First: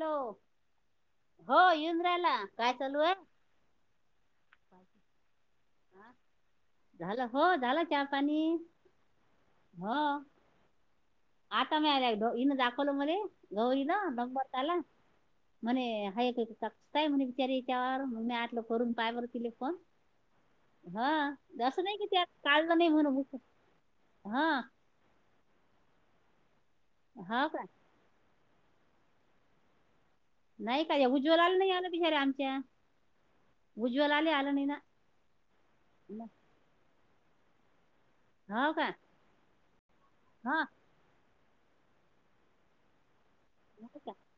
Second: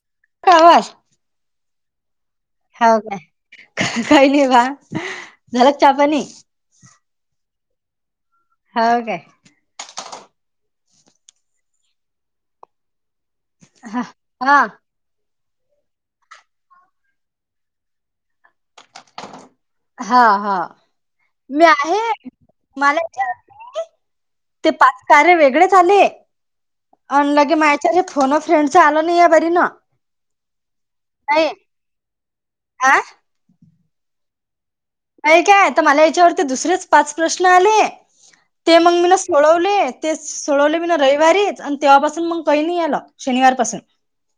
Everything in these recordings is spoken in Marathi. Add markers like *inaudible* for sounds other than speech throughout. हॅलो का आवाज हो येऊन राहिला हो चालू आहे काय काही नही बा, झालं चा पाणी? झाला चा पाणी हो काय हो आता मिळाल्या दोनइन दाखोल मने हा *unintelligible* म्हणे हाय ताय म्हणे बिचारी त्यावर म मी आतलं करून पाय बरं केली मन हा हा मी आहे की त्या काढलं नाही मला म्हणून *inaudible* ते पाच कार्य वेगळे झाले अ हा लगे का मा्याच्या फोन फ्रेंडच आलं नाही य बरी न नाही काय उज्ज्वला आला नाही आलं बिचाऱ्या आमच्या आ उज्ज्वलाले आले नाही ना काय का आता मला याच्यावरती दुसरेच पाच प्रश्न आले हो ते का मग मी ना सोडवले ते हा सोडवले मी ना रविवारीत आणि तेव्हापासून मग काही नाही यायला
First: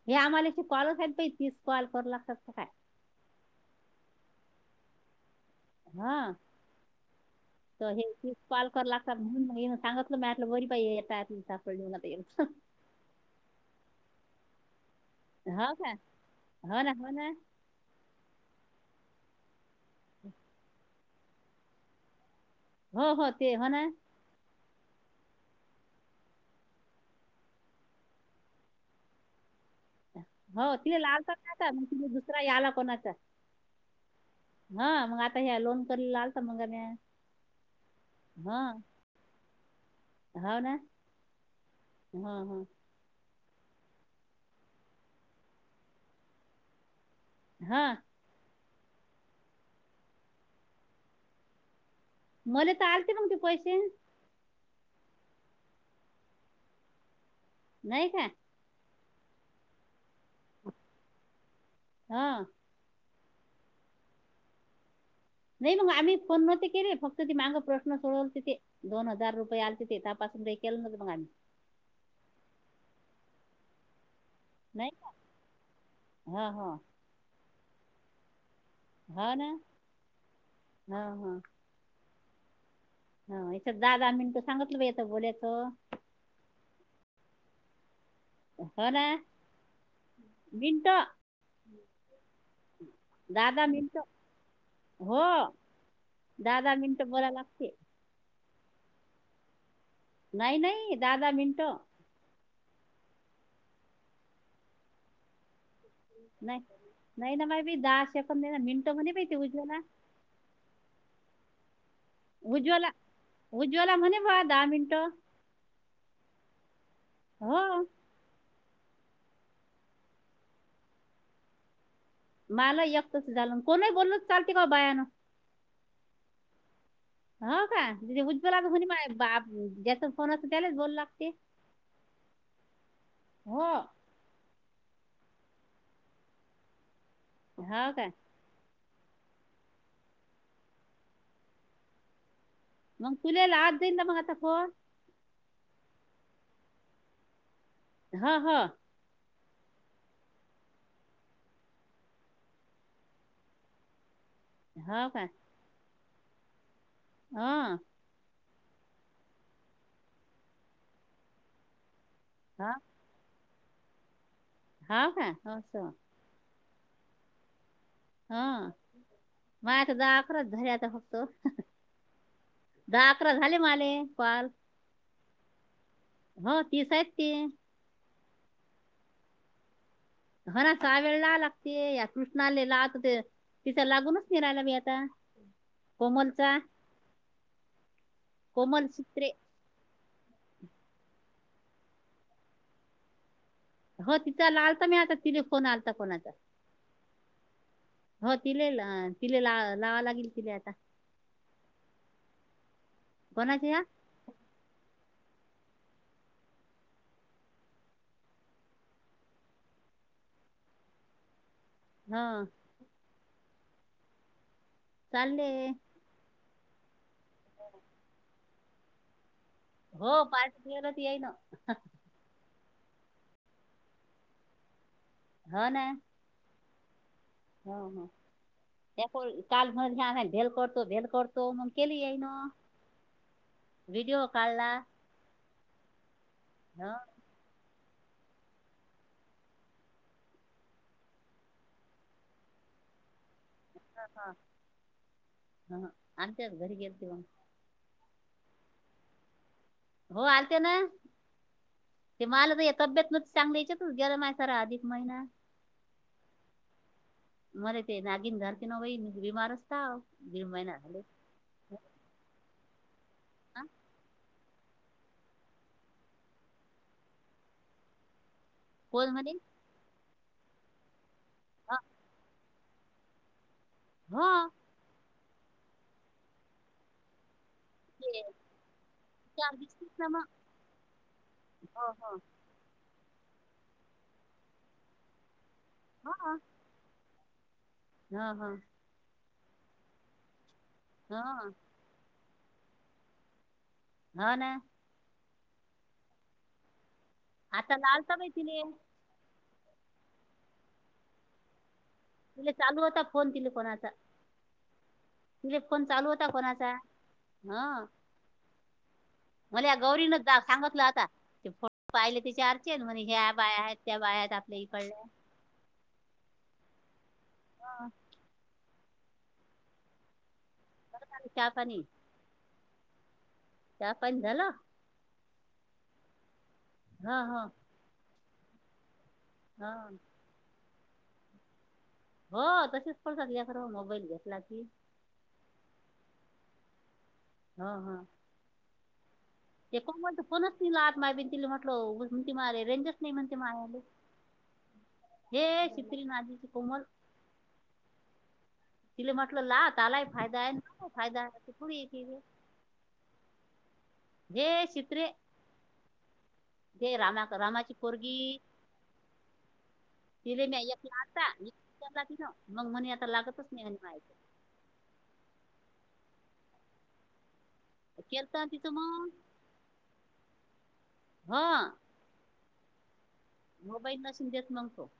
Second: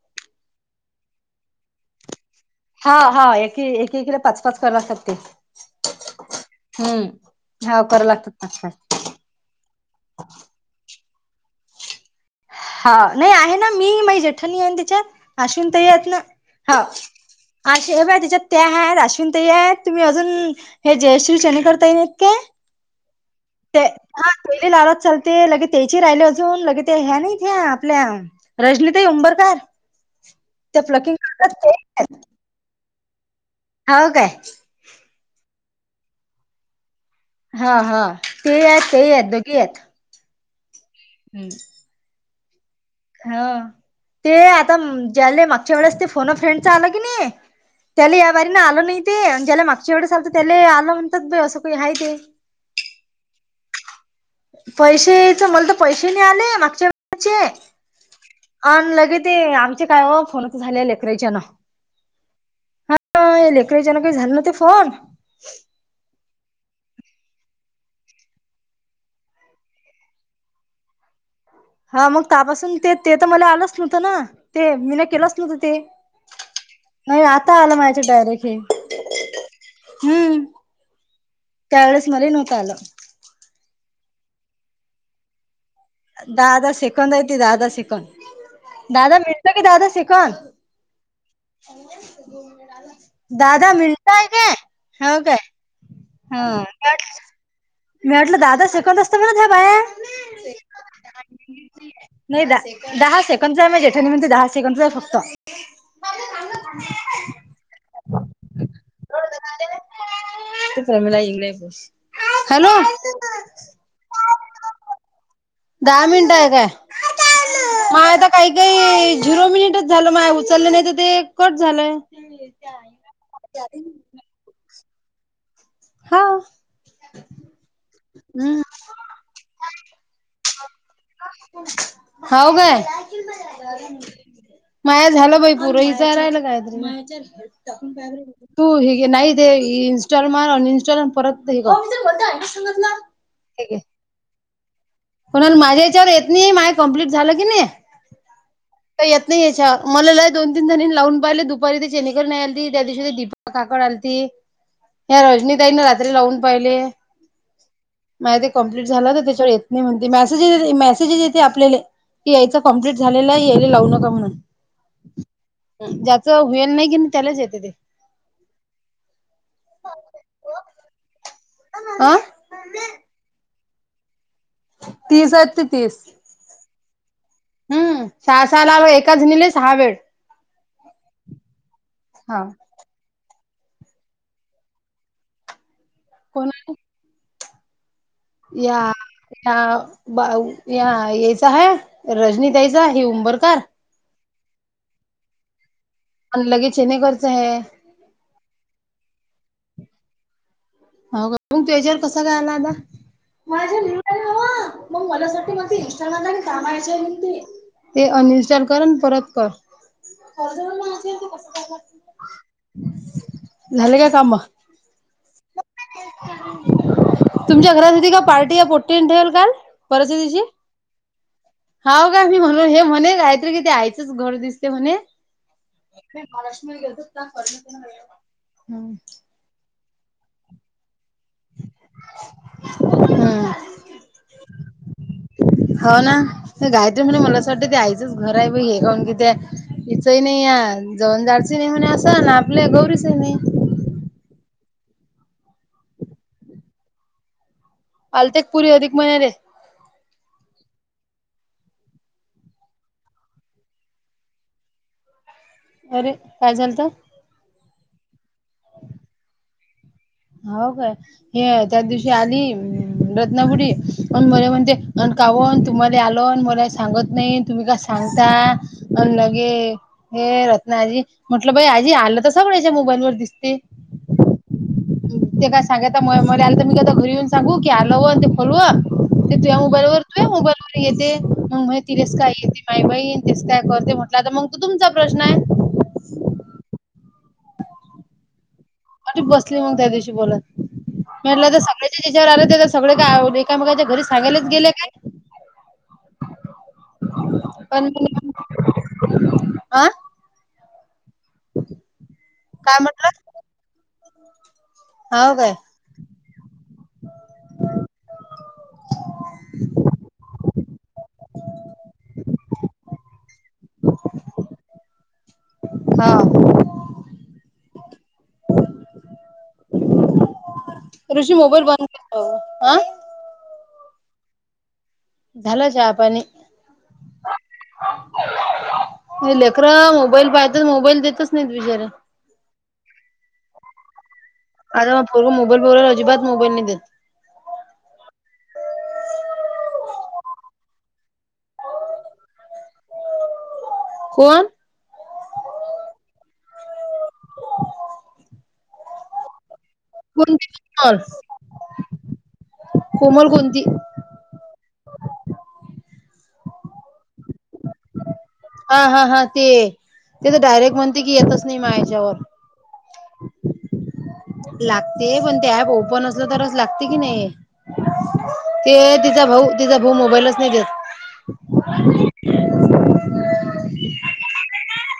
हे आम्हालाची कॉलच आहेत प तीच कॉल करू लागतात काय हा हा एक एकला पाच पाच कसाठीगते हा हा तर हे कराव लागतात तीस पाच पाच पाल कर लागतात म्हणून ये सांगतलं मलं बरी बाई येतात त हा नाही आहे ना मी माझ जेठणी आहे तिच्यात हो अश्विनंत का येत ना ह हो ना हो ना अश बा त्याच्यात त्या आहेत अश्विंत आहेतेत तुम्ही अजून हे जयश्री शने करता येलत काय हो हो ते हो ना लालच चालते लगे त्याची राहिले अजून लगे ते ह्या ना इथे आपल्या रजनीताई उंबरकार हो त्या तिथे प्लकिंग लालता का करतात आता मग ते तिे दुसरा याला कोणाचा हाव काय हा मग आता ह्या लोन कला आलता मग म हा हा ते आहेत तेही आहेत दोघे आहेत होा ना हम् हा हा हा ते आता ज्याले मागच्या वेळेस ते फोन फ्रेंड आला हा त्या याारी आलं नाही ते ज्याला मागच्या ववे चालत त्याला आलं म्हणतात अस मले तर आलते मग ते पैसे पैसेच मला तर पैसे नाही आले मागच्या वेचे नाही का अऑन लगे ते आमचे काय फोनच झाले लेकराच्या ना हा लेकच्यान काही झालं ना ते फोन नाही मग आम्ही फोन न्हते केले फक्त तेी माग प्रश्न सोडवते ते दोन हजार रुपये आलते ते तपास. के म मग हा मग त्यापासून ते ते तर मला आलंच नव्हतं ना. ते नाही मी का? ना केलंच नव्हतं ते हो हो नाही आता आलं माझच डायरेक्ट हे. हा ना हम्म हा हा. त्यावेेळेस मला नव्हतं आलं. हा इथ दादा मिनटं सांगितलंेतं बोलायचं. दहा दहा सेकंद आहे त दहा दहा हो सेकंदड ना दादा मित क दादा शिखन मिनट दहा दहा दादा मिनट मिलताय काय हो काय? हा दहा दहा मिनट बरा लागते. मी वाटलं दादा सेकल असत मित ह बाय. नाही नाही दाहा दहा मिनटो नाही द दहा सेकंडचा आहे म जेठाणी म्हणते दहा सेकंडचा आहे फक्त नाही नाही ना बा भी दहा सेकंद नाही ना मिनटं म्हणे बा ते उजव ना. मला ये नाही बोस. उज्ज्वला उज्वला म्हणे भा दहा मिनटो दामीिडय का? हो. काही झिरो मिनिटच झालं मा उचललं नाही तर ते कट झालंय. मला एकतच झालं कोणही बोलणच चालते का बायानं हा हो का तथ हम्म हुजबोलात म्ह मा ज्याचा फोन असतो त्यालाच बोलला. हव काय? हो माय झालं बाई पुर हिच राहिला कायतरी हो का तू नाही दे इनस्टॉलमें अनइनस्टॉलमेंट परत ग. मग चुलेला आ्रिला मग तकवा पण माझ्या याच्यावर येत नाही माझ कम्प्लीट झालं की नाही. हा हा. तर येत नाही याच्या मला दोन तीन जणी लावून पाहिले दुपारी ते चेनेकर नाही आलती त्या दिवशी ते ीपा काकड आलती. हो या रजनीताईनीं रात्री लावून पाहिले. हा. ते कंप्लीट झाला तर त्याच्यावर येत नाही म्हणते मसेज मेसेज येते आपल्याले की यायच हो कंप्लीट झालेलं यायला लावू नका म्हणून हो का हो असं. ज्याच होईल नाही. त्यालाच येत ते. हा माय तर आता द अकराच झालय आता फक्त अ दहा अकरा झाले माले काल तीस आहेत ते तीस हो तीस आहेत तीस हम्म सहा सहा लाव एक सहा वेळ हा ना सहा वेळ ला लागते या हा कृष्णाले लाहत ते तिचा लागूनच निरायला मी आता कोमलचा कोणा या कोमल सूत्रे या. बा या यायच हाय रजनीताईचा हे उंबरकार हो तिथला आलता मी आता तिचा फोन आल. कोणा आणि लगेच चेनेकरच आहे हो तिले ति ला लावा लागेल तिला आता मग त्याच्यावर कस काय आला आता कोणाचे माझ. या ते अनइनस्टॉल कर परत कर. *unintelligible* त हा. झालं काय काम? चाल्ले. तुमच्या *unintelligible* हो दिवशी पार्टी ठेवली तेयेई ना. हाव का मी म्हणून हे म्हणे काहीतरी कि ते आयचंच घर दिसते म्हणे. हो ना. *unintelligible* *unintelligible* हम्म करतो मग केली येईन, व्हिडिओ काढला. हो ना ते हो गायत्री म्हणणे *unintelligible* घरा आहे बई हे *unintelligible* म्हणे अस ना आपल्या गौरी. स नाही. *unintelligible* आलतेत पुरी अधिक महिन्याले. हो आलते ना. ते मला तर या तब्येत न सांगण्या याच्यात गेला मासारा अधिक महिना. अरे काय झालत. म ते नागिन घर क बीमा र असता. हो काय? हे त्या दिवशी आली *unintelligible* हा? म्हणजे अ कावन तुम्हाला आलोन मला सांगत नाही तुम्ही का सांगता. अ कोण म्हणे लगे हे रत्नाजी म्हंटलं बाई हा, आजी आलं तर सगळे. मोबाईलवर दिसते. हा‌. ते काय सांगाय म आलं तर मी घरी येऊन सांगू की हलव ते फोलव चार तेया मोबाईल दिसतीस व ना मग तू मोबाईल वर येते म हो माहिती कस हो काय माई बहीण तेच काय करते म्हटलं तर मग तू तुमचा प्रश्न आहे. *unintelligible* हा हा. अरे बसली मग त्या दिवशी बोलत हो म्हटलं सगळ्या जच्यावर आले सगळे काय काय मग त्याच्या घरी हो सांगायलाच ना गेले काय. आता पण लालता बाई तिले आ. *inaudible* ते काय चालू होता म्हटलं फोन तिले कोणाचा, हाव काय? ति फोन चालू होता. ता कोणाचा, हा. मला या *unintelligible* *inaudible* हा. हा. चालेल, ऋषी चहा मोबाईल पाणी बंद, आ. चहा पानी झाला? झाल चाहा पानी. हा हा. नाही लेकर मोबाईल पाहत मोबाईल देतच नाही बिचारे. हो तसेच पडतात *unintelligible* मोबाईल घेतला की. आता मग पोरगं मोबाईल बघायला अजिबात मोबाईल नाही देत. हा हा. *unintelligible* कोण? हे चित्री नादि ची कोमल *inaudible* तिला म्हटलं ला त्याला ही फायदा कोणती हाय ना कोमल? फायदा ती कुड येती ग कोमल कोणती? हे छीत्रे हे रामा रामाची पोरगी. हा हा हा ते ते तर तिले मी डायरेक्ट यातला म्हणते की येतच नाही माया आताला याच्यावर. तिला *unintelligible* मग म्हणे आता लागतच नाय *unintelligible* लागते पण ते ऍप ओपन असलं तरच लागते की नाय. केलता ना तिचं ते मग तिचा भाऊ तिचा भाऊ मोबाईलच नाय देत. ह मोबाईल नसंन देत मंग तो.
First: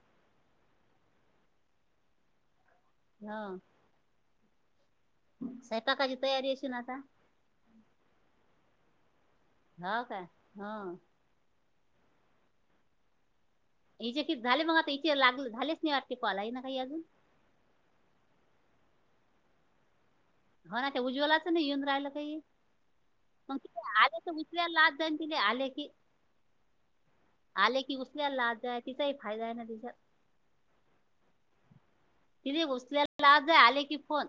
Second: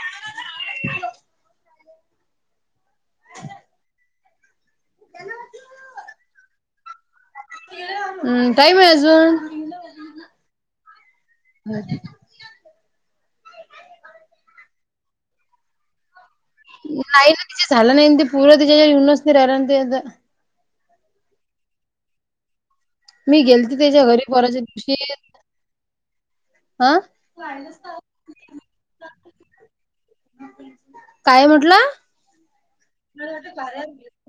हा सैपाकाची तयारी असेन आता. हम् टाईम हाय अजून हा काय हा- हो हचेे कि झाले मग आता इथे लागलं झालेच नाही कॉल आहे ना काही अजून नाही ना तिचे झालं नाही ते पूर तिच्या येनच नाही राहिला ते आ होा ना ते उज्ज्वलाच नाही येऊन राहिलं काही मी मग ति गेलती त्याच्या आले घरी तर परवाच्या उचल्याला दिवशी लात जाईन ति आले की अ आले की उसल्या लाजय तिचाही फायदा आहे ना तिचा काय म्हटलं तिने उचल्याला लाज जाय आले की फोन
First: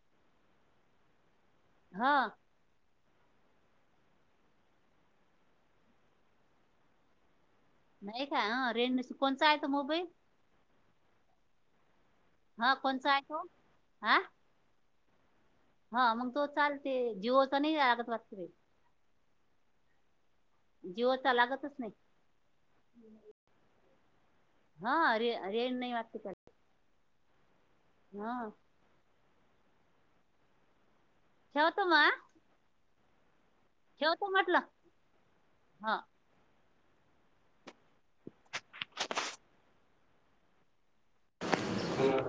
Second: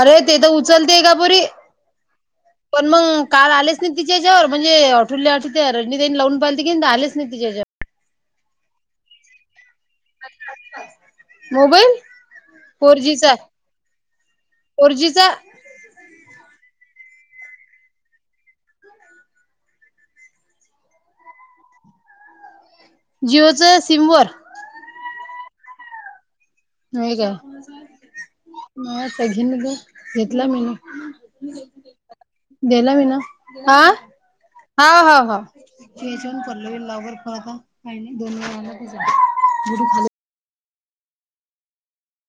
अरे ते तर उचलते का पुरी हा पण मग काल आलेच नाही तिच्यावर म्हणजे ठुरल्या आ ते रणनी तईनी लावून पाहिलीते की तर आलेच नाही तिच्यावर नाही का रे कोण मोबाईल हा फोर कोणचा हाय जीचा तो हा फोर जी चा हा मंग तो चालते जिओ चा नाई लागत वाटते बाई. जिओ चा लागतच नाई. जिओच सिम वर हारे रेण नाही वाटते का हे का आहे हा का घेऊन ग घेतला मी न जवतमा मी ना हा हा हा हा ह लावकरता काही नाही दोन खा ह